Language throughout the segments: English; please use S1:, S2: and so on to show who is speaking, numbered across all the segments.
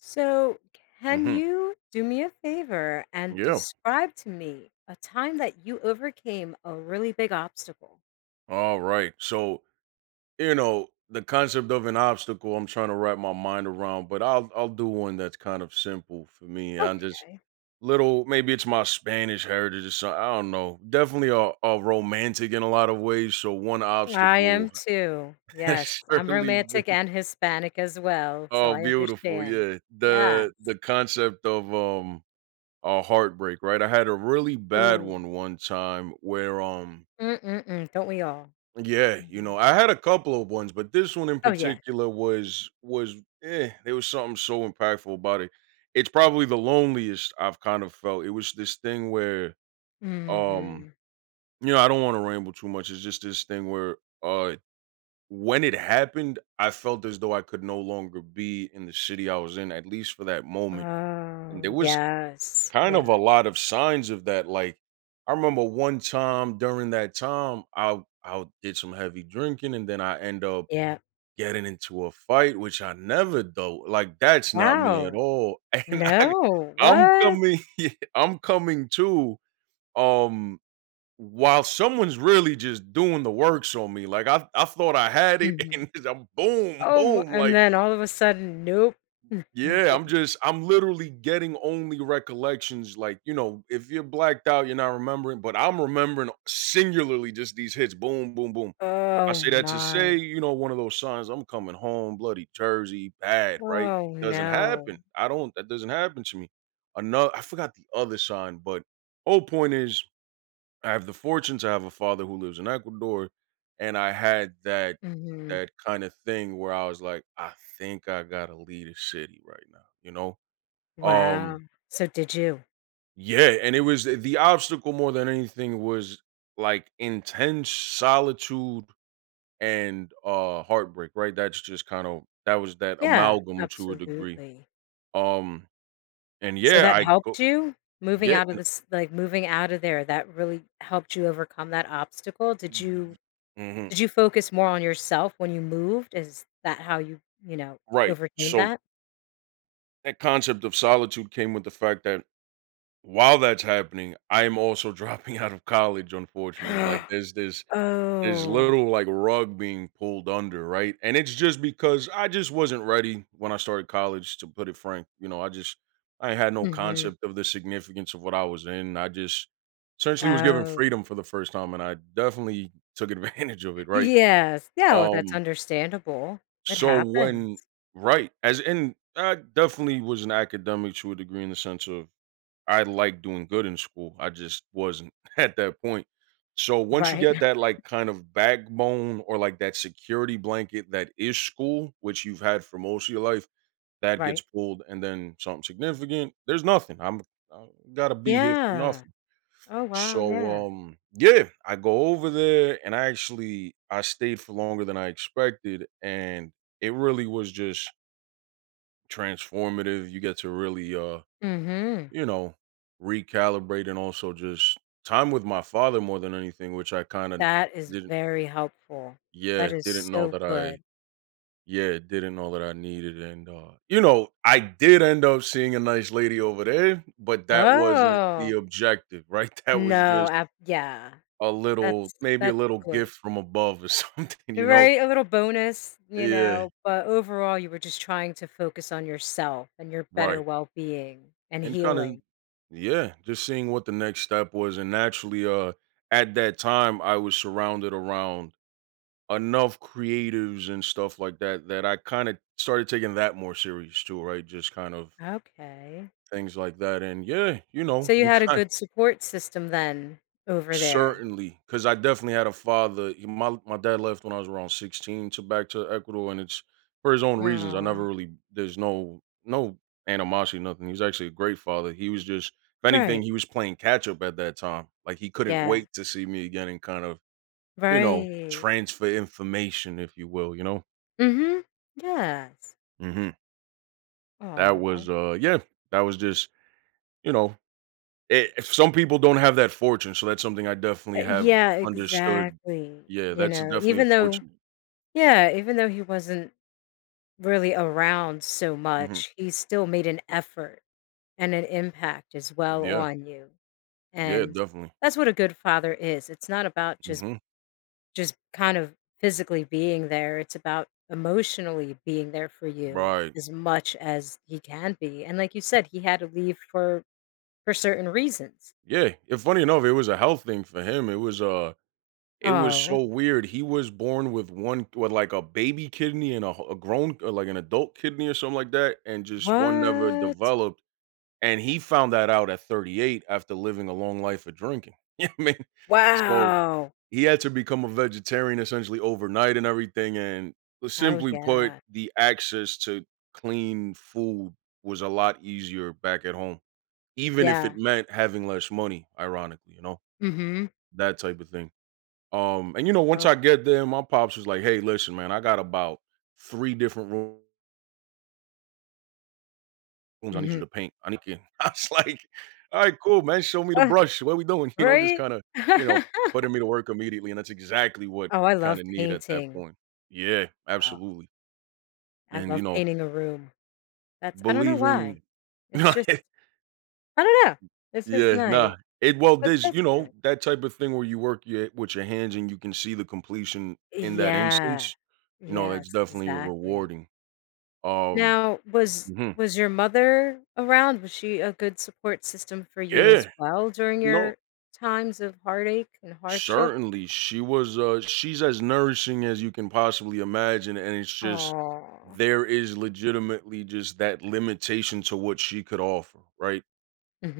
S1: So, can
S2: Hmm.
S1: you do me a favor and
S2: Yeah.
S1: describe to me a time that you overcame a really big obstacle?
S2: All right. So you know the concept of an obstacle, I'm trying to wrap my mind around, but I'll do one that's kind of simple for me. I'm just
S1: Okay.
S2: little. Maybe it's my Spanish heritage or something. I don't know. Definitely a romantic in a lot of ways. So one
S1: I
S2: obstacle
S1: am too.
S2: has
S1: Yes, I'm
S2: surely
S1: romantic
S2: been
S1: and Hispanic as well, so
S2: oh
S1: I
S2: beautiful.
S1: understand.
S2: Yeah.
S1: Yeah.
S2: The concept of a heartbreak. Right. I had a really bad
S1: Ooh.
S2: one time where
S1: Mm-mm-mm. Don't we all?
S2: yeah, you
S1: Mhm.
S2: know, I had a couple of ones, but this one in
S1: Oh yeah.
S2: particular was there was something so impactful about it. It's probably the loneliest I've kind of felt. It was this thing where um,
S1: Hmm.
S2: you know, I don't want to ramble too much. It's just this thing where uh when it happened, I felt as though I could no longer be in the city I was in, at least for that moment. And there
S1: Oh
S2: was
S1: yes.
S2: kind
S1: Yeah.
S2: of a lot of signs of that. Like I remember one time during that time, I did some heavy drinking and then I end up
S1: Yeah.
S2: getting into a fight, which I never do, like, that's not me at
S1: Wow.
S2: all, and I
S1: No.
S2: I'm
S1: What?
S2: coming yeah, I'm coming to, um, while someone's really just doing the works on me, like, I thought I had it, and I'm boom,
S1: Oh my,
S2: boom,
S1: and
S2: like,
S1: then all of a sudden, nope, you
S2: yeah, I'm
S1: didn't.
S2: just I'm literally getting only recollections, like, you know, if you're blacked out, you're not remembering, but I'm remembering singularly just these hits, boom, boom, boom. I
S1: Oh
S2: say that to say,
S1: my.
S2: you know, one of those signs, I'm coming home, bloody Jersey, bad, right?
S1: Oh
S2: Doesn't
S1: no.
S2: happen. I don't, that doesn't happen to me. Another, I forgot the other sign, but whole point is I have the fortune to have a father who lives in Ecuador. And I had that,
S1: Mhm.
S2: that kind of thing where I was like, I think I got to leave the city right now, you know?
S1: Wow.
S2: Um,
S1: So did you?
S2: yeah. And it was the obstacle more than anything was like intense solitude and, heartbreak, right? That's just kind of that was that
S1: Yeah,
S2: amalgam to a degree.
S1: absolutely.
S2: Um, and
S1: So
S2: yeah,
S1: that
S2: I go
S1: helped you? Moving
S2: yeah,
S1: out of
S2: n
S1: this, like, moving out of there, that really helped you overcome that obstacle? Did you,
S2: y mhm,
S1: did you focus more on yourself when you moved? Is that how you,
S2: right.
S1: overcame
S2: So,
S1: that?
S2: that concept of solitude came with the fact that while that's happening, I am also dropping out of college, unfortunately. Like, there's this there's
S1: Oh.
S2: little like rug being pulled under, right? And it's just because I just wasn't ready when I started college, to put it frank. You know, I just I had no
S1: Mhm.
S2: concept of the significance of what I was in. I just essentially was given
S1: Oh.
S2: freedom for the first time, and I definitely took advantage of it, right?
S1: Yes. No, that's
S2: Um,
S1: understandable. It
S2: so
S1: happens.
S2: when right as in I definitely was an academic to a degree in the sense of I like doing good in school. I just wasn't at that point. So once you
S1: Right.
S2: get that like kind of backbone or like that security blanket that is school, which you've had for most of your life, that gets
S1: Right.
S2: pulled and then something significant, there's nothing. I'm I gotta be here for
S1: Yeah.
S2: nothing.
S1: Oh, wow. Yeah.
S2: So yeah, I go over there and I actually I stayed for longer than I expected and it really was just transformative. You get to really
S1: Mhm.
S2: you know, recalibrate and also just time with my father more than anything, which I kind of
S1: That is
S2: didn't,
S1: very helpful.
S2: yeah,
S1: That is
S2: didn't know
S1: so
S2: that I,
S1: good.
S2: yeah, didn't know that I needed. And, you know, I did end up seeing a nice lady over there, but that wasn't the
S1: Oh.
S2: objective, right? That was
S1: No,
S2: just
S1: ab yeah.
S2: a little, maybe a
S1: That's
S2: little
S1: good.
S2: gift from above or something, you know?
S1: Right, a little bonus, you
S2: Yeah,
S1: know, but overall, you were just trying to focus on yourself and your better
S2: right.
S1: well-being and
S2: And kind of,
S1: healing.
S2: yeah, just seeing what the next step was. And naturally, at that time, I was surrounded around enough creatives and stuff like that, that I kinda started taking that more serious too, right? Just kind of
S1: Okay.
S2: things like that, and yeah, you know,
S1: So you
S2: you
S1: had a
S2: kind
S1: good support system then over there.
S2: certainly, because I definitely had a father he my dad left when I was around 16 to back to Ecuador, and it's for his own reasons, I
S1: Aw.
S2: never really there's no animosity, nothing, he was actually a great father, he was just if anything,
S1: Right,
S2: he was playing catch up at that time, like, he couldn't
S1: yeah,
S2: wait to see me again and kind of, you know,
S1: right.
S2: transfer information, if you will, you know?
S1: Mhm, yes.
S2: Mhm. That
S1: Oh.
S2: was, yeah, that was just, you know, if some people don't have that fortune, so that's something I definitely have
S1: Yeah,
S2: understood.
S1: exactly,
S2: Yeah,
S1: you
S2: that's
S1: know,
S2: definitely
S1: even though,
S2: unfortunate.
S1: yeah, even though he wasn't really around so
S2: Mhm.
S1: much, he still made an effort and an impact as well
S2: Yeah,
S1: on you,
S2: yeah,
S1: and
S2: definitely.
S1: that's what a good father is. It's not about just
S2: Mhm.
S1: just kind of, physically being there. It's about emotionally being there for you
S2: Right.
S1: as much as he can be, and like you said, he had to leave for certain reasons.
S2: Yeah, and funny enough, it was a health thing for him. It was
S1: Oh,
S2: so weird. He was born with one with, like, a baby kidney and a wh a grown or, like, an adult kidney or something like that, and just one never
S1: what?
S2: developed, and he found that out at 38 after living a long life of drinking. You I mean? So
S1: Wow.
S2: he had to become a vegetarian essentially overnight and everything. And
S1: Oh,
S2: simply put,
S1: yeah.
S2: the access to clean food was a lot easier back at home, even if it
S1: Yeah.
S2: meant having less money, ironically, you know,
S1: Mhm.
S2: that type of thing. And you know, once
S1: Oh.
S2: I get there, my pops was like, hey, listen, man, I got about three different rooms Holmes, I need you
S1: Mhm.
S2: to paint. I need you. I was like, all right, cool, man. Show me the
S1: Uh,
S2: brush. What are we doing? You know, just
S1: right?
S2: kind of, you know, putting me to work immediately. And that's exactly what
S1: Oh, I
S2: you kind
S1: love
S2: of need at that
S1: painting.
S2: point. Yeah,
S1: Oh.
S2: absolutely.
S1: I
S2: And, you
S1: love
S2: know,
S1: painting a room. That's, I don't know why.
S2: believing,
S1: It's just,
S2: yeah,
S1: I don't know. It's just nice.
S2: nah. It, well,
S1: But
S2: there's,
S1: that's
S2: you know,
S1: good.
S2: that type of thing where you work your, with your hands and you can see the completion in that
S1: Yeah.
S2: instance, you know,
S1: Yes,
S2: that's definitely
S1: exactly.
S2: rewarding. Um,
S1: Now, was
S2: mhm.
S1: was your mother around? Was she a good support system for you as
S2: Yeah,
S1: well during
S2: no,
S1: your times of heartache and hardship?
S2: certainly, she was, she's as nourishing as you can possibly imagine, and it's just
S1: Oh.
S2: there is legitimately just that limitation to what she could offer, right?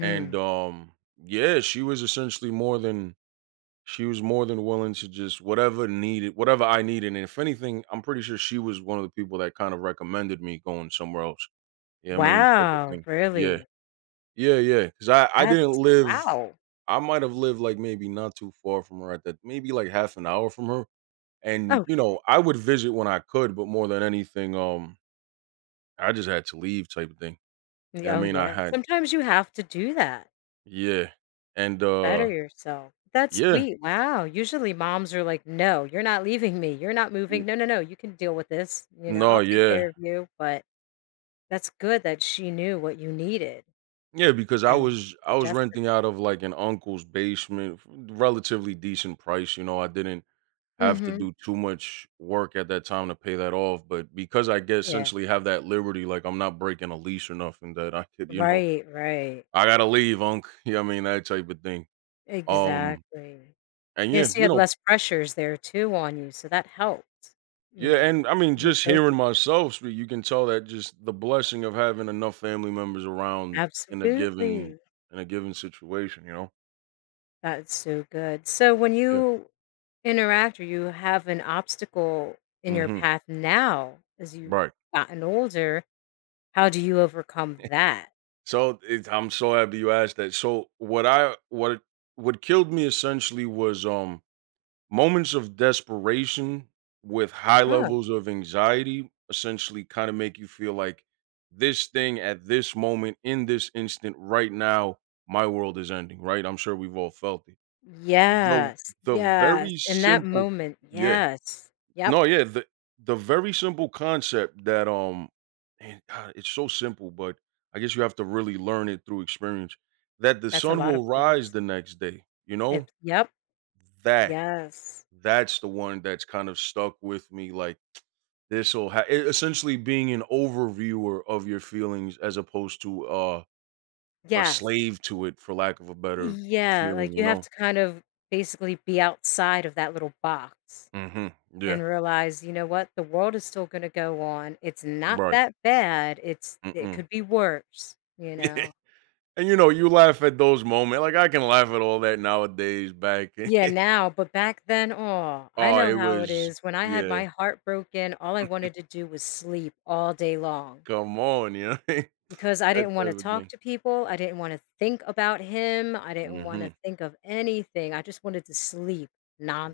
S2: And, yeah, she was essentially more than she was more than willing to just whatever needed whatever I needed, and if anything, I'm pretty sure she was one of the people that kind of recommended me going somewhere else. Yeah, I mean, type of
S1: Wow,
S2: thing. Yeah.
S1: really?
S2: Yeah, yeah. Because I didn't
S1: That's,
S2: live
S1: wow.
S2: I might have lived, like, maybe not too far from her at that maybe, like, half an hour from her, and, you
S1: Okay.
S2: know, I would visit when I could, but more than anything, I just had to leave type of thing. Yeah, I
S1: Yeah, oh,
S2: mean, I
S1: yeah.
S2: had
S1: Sometimes you have to do that.
S2: yeah, and,
S1: Better yourself. That's
S2: yeah.
S1: sweet. Wow. Usually moms are like, "No, you're not leaving me. You're not
S2: N
S1: moving. No, no, no. You can deal with this. You know,
S2: no,
S1: I'll take
S2: yeah.
S1: care of you." But that's good that she knew what you needed
S2: Yeah, because I
S1: and
S2: was I was
S1: suggested.
S2: renting out of, like, an uncle's basement, f relatively decent price, you know, I didn't have to
S1: Mhm.
S2: do too much work at that time to pay that off, but because I get
S1: Yeah.
S2: essentially have that liberty, like, I'm not breaking a lease or nothing that I could, you know
S1: Right, right.
S2: I gotta leave, Unc. You know what I mean? That type of thing. Um,
S1: Exactly.
S2: and yeah,
S1: Yes, you
S2: you
S1: had
S2: know,
S1: less pressures there too on you, so that helped, you
S2: yeah,
S1: know.
S2: and I mean,
S1: You
S2: just hearing
S1: focus.
S2: myself speak, you can tell that just the blessing of having enough family members around in a given
S1: Absolutely.
S2: in a given situation, you know?
S1: That's so good. So when
S2: Yeah.
S1: you interact or you have an obstacle in your
S2: Hmm.
S1: path now as you've
S2: Right.
S1: gotten older, how do you overcome that?
S2: So it, I'm so happy you asked that. So what I what killed me essentially was moments of desperation with high
S1: Huh.
S2: levels of anxiety essentially kind of make you feel like this thing at this moment, in this instant, right now, my world is ending, right? I'm sure we've all felt it. The
S1: Yes,
S2: the
S1: yes.
S2: very
S1: In that
S2: simple
S1: moment,
S2: yeah.
S1: yes. Yep.
S2: No, yeah, the very simple concept that and God, it's so simple, but I guess you have to really learn it through experience that the
S1: That's a
S2: sun
S1: lot of
S2: will rise
S1: things.
S2: the next day, you know?
S1: It, yep.
S2: That
S1: Yes.
S2: that's the one that's kind of stuck with me, like, this'll ha e essentially being an overviewer of your feelings as opposed to, a
S1: Yes.
S2: slave to it, for lack of a better
S1: Yeah,
S2: feeling,
S1: like,
S2: you
S1: you have
S2: know?
S1: to kind of basically be outside of that little box
S2: Mhm. Yeah.
S1: and realize, you know what, the world is still gonna go on. It's not
S2: Right.
S1: that bad. It
S2: Mm-mm.
S1: could be worse, you know?
S2: And, you know, you laugh at those moments. Like, I can laugh at all that nowadays back
S1: Yeah, now, but back then, oh, I
S2: oh,
S1: know
S2: it
S1: how it
S2: was
S1: is. When I had
S2: yeah.
S1: my heart broken, all I wanted to do was sleep all day long
S2: Come on, you know?
S1: because I
S2: That
S1: didn't
S2: type
S1: wanna
S2: of
S1: talk
S2: thing.
S1: to people. I didn't wanna think about him. I didn't wanna
S2: Mhm.
S1: think of anything. I just wanted to sleep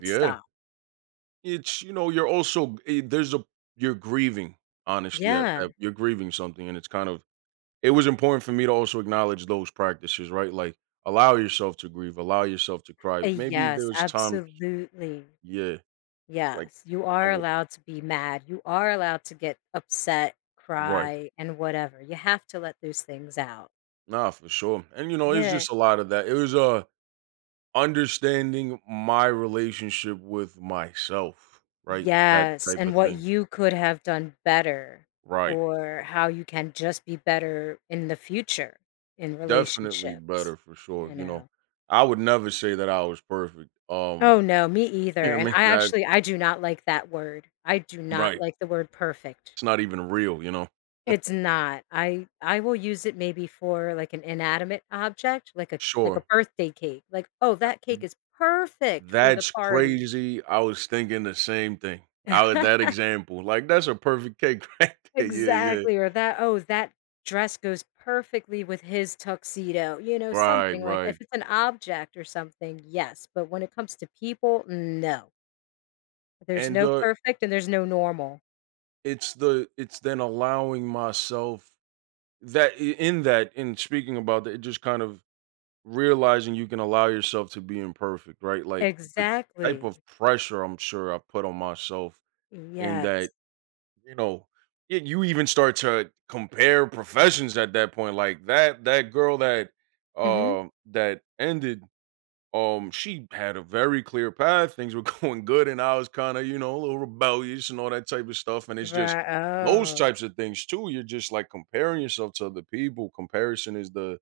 S2: Yeah. It's you know, you're also there's a you're grieving, honestly, at
S1: Yeah.
S2: that you're grieving something, and it's kind of it was important for me to also acknowledge those practices, right? Like, allow yourself to grieve, allow yourself to cry. Maybe
S1: Yes,
S2: there's times,
S1: absolutely.
S2: yeah, like
S1: Yes, you
S2: I
S1: are
S2: would,
S1: allowed to be mad. You are allowed to get upset,
S2: right?
S1: cry, and whatever. You have to let those things out.
S2: Nah, for sure. And you know, it's
S1: Yeah.
S2: just a lot of that. It was understanding my relationship with myself, right? That
S1: Yes,
S2: type
S1: and
S2: of
S1: what
S2: thing,
S1: you could have done better
S2: right?
S1: or how you can just be better in the future in
S2: Definitely better
S1: relationships,
S2: for sure.
S1: you
S2: You know,
S1: know.
S2: I would never say that I was perfect.
S1: Oh, no, me either.
S2: Yeah, I
S1: And
S2: mean,
S1: I
S2: that's
S1: actually I do not like that word. I do not
S2: right.
S1: like the word perfect.
S2: It's not even real, you know?
S1: It's not. I will use it maybe for, like, an inanimate object, like a, like a
S2: Sure.
S1: birthday cake, like, "Oh,
S2: Uh,
S1: that cake is perfect for the
S2: That's
S1: party."
S2: crazy. I was thinking the same thing. Out of that example, like that's a perfect cake right there. Yeah, yeah.
S1: Exactly, or that, "Oh, that dress goes perfectly with his tuxedo," you know,
S2: Right,
S1: something like
S2: right.
S1: if it's an object or something, yes, but when it comes to people, no. There's
S2: And
S1: no perfect and there's no normal.
S2: it's the it's then allowing myself in that in speaking about that, it just kind of realizing you can allow yourself to be imperfect, right? Like the type
S1: Exactly.
S2: of pressure I'm sure I put on myself in
S1: Yes.
S2: that. You know, y you even start to compare professions at that point, like, that girl that,
S1: Mhm.
S2: that ended, she had a very clear path, things were going good, and I was kinda, you know, a little rebellious and all that type of stuff, and it's just
S1: Right,
S2: those
S1: oh,
S2: types of things too, you're just, like, comparing yourself to other people, comparison is the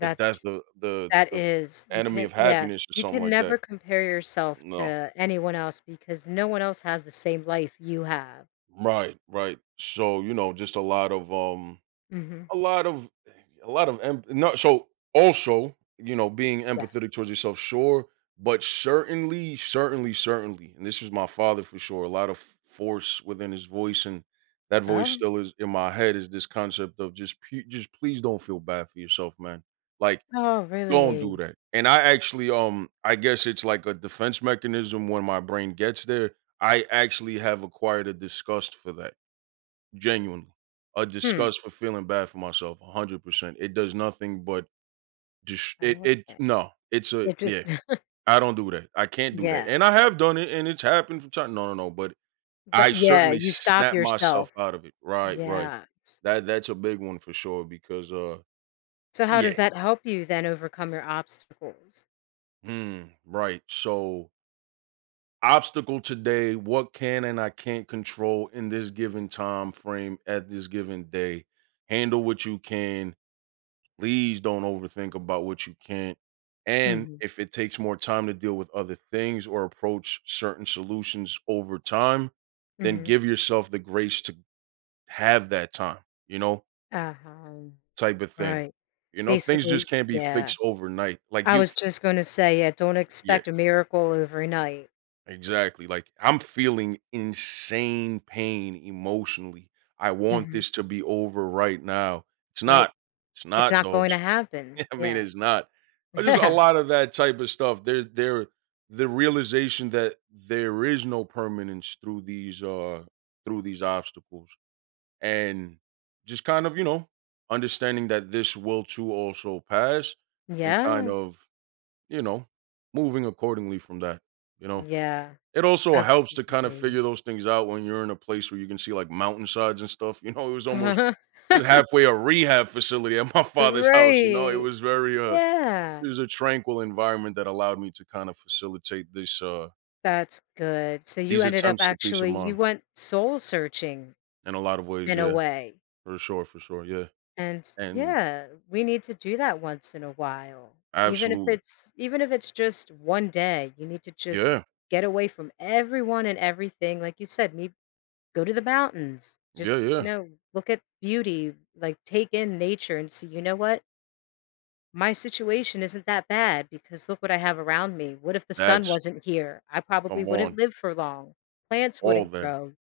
S2: the death of the
S1: that
S2: the
S1: is, you
S2: enemy
S1: can,
S2: of happiness
S1: yes,
S2: or
S1: you
S2: something
S1: can
S2: like that.
S1: never compare yourself
S2: No.
S1: to anyone else because no one else has the same life you have.
S2: Right, right. So, you know, just
S1: Mhm.
S2: a lot of not so also you know being
S1: Yeah.
S2: empathetic towards yourself, sure, but certainly and this was my father for sure, a lot of force within his voice, and that voice
S1: Oh,
S2: still is in my head, is this concept of just just please don't feel bad for yourself, man, like
S1: oh,
S2: don't
S1: really?
S2: do that. And I actually, I guess it's like a defense mechanism when my brain gets there. I actually have acquired a disgust for that. Genuinely. A
S1: Hmm.
S2: disgust for feeling bad for myself, 100%. It does nothing but just it
S1: Oh,
S2: it
S1: okay.
S2: no. It's a
S1: It
S2: yeah.
S1: just
S2: I don't do that. I can't do that.
S1: yeah.
S2: And I have done it and it's happened from time. No, no, no, but
S1: But
S2: I
S1: yeah,
S2: certainly
S1: you stop
S2: snap myself
S1: yourself.
S2: out of it. Right, right.
S1: Yeah.
S2: That that's a big one for sure because
S1: So how
S2: yeah.
S1: does that help you then overcome your obstacles?
S2: Mm, right. So obstacle today, what can and I can't control in this given time frame at this given day. Handle what you can. Please don't overthink about what you can't. And
S1: Mhm,
S2: if it takes more time to deal with other things or approach certain solutions over time, then
S1: mhm.
S2: give yourself the grace to have that time, you know,
S1: Uh-huh.
S2: type of thing.
S1: Right.
S2: You know, things
S1: Basically,
S2: just can't be
S1: yeah.
S2: fixed overnight. Like
S1: I
S2: you,
S1: was just gonna say, yeah, don't
S2: yeah,
S1: expect a miracle overnight.
S2: exactly. Like I'm feeling insane pain emotionally. I want
S1: Mhm.
S2: this to be over right now. It's
S1: Right?
S2: not. It's
S1: It's
S2: not,
S1: not going to
S2: dogs.
S1: happen.
S2: I mean,
S1: Yeah.
S2: it's not. Just a lot of that type of stuff. The realization that there is no permanence through these obstacles, and just kind of, you know, understanding that this will too also pass, and kind
S1: Yeah.
S2: of, you know, moving accordingly from that. You know,
S1: Yeah.
S2: it also helps to kind of
S1: Absolutely.
S2: figure those things out when you're in a place where you can see like mountainsides and stuff. You know, it was almost
S1: Uh-huh.
S2: it was halfway a rehab facility at my father's house. You know, it
S1: Right.
S2: was very it
S1: Yeah.
S2: was a tranquil environment that allowed me to kind of facilitate this
S1: That's good. So you
S2: these
S1: ended up
S2: attempts to peace of
S1: actually, you
S2: mind
S1: went soul searching
S2: in a lot of ways,
S1: in a
S2: yeah.
S1: way.
S2: For sure, for sure. Yeah.
S1: And
S2: And
S1: yeah, we need to do that once in a while. Even if
S2: absolutely.
S1: it's, even if it's just one day, you need to just
S2: Yeah.
S1: get away from everyone and everything. Like you said, go to the mountains. Just,
S2: Yeah,
S1: you
S2: yeah.
S1: know, look at beauty, like take in nature and see, you know what? My situation isn't that bad because look what I have around me. What if the sun
S2: That's
S1: wasn't here? I probably
S2: come
S1: wouldn't
S2: on.
S1: live for long. Plants
S2: All
S1: wouldn't
S2: that.
S1: grow.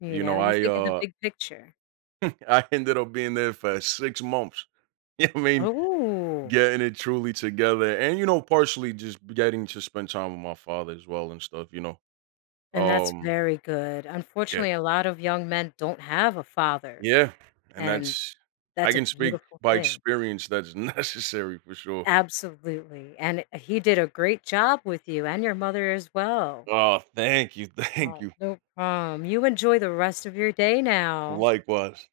S1: You
S2: You know,
S1: know, you
S2: I
S1: think of the big picture.
S2: I ended up being there for 6 months. Yeah, I mean,
S1: Oh,
S2: getting it truly together. And you know, partially just getting to spend time with my father as well and stuff, you know.
S1: and that's
S2: Um
S1: very good.
S2: yeah,
S1: Unfortunately, a lot of young men don't have a father,
S2: Yeah, and
S1: and
S2: that's I
S1: that's a
S2: can speak
S1: beautiful
S2: by
S1: thing.
S2: experience that's necessary for sure.
S1: Absolutely. And he did a great job with you and your mother as well.
S2: Oh, thank you, thank
S1: Oh,
S2: you.
S1: no problem. You enjoy the rest of your day now.
S2: Likewise.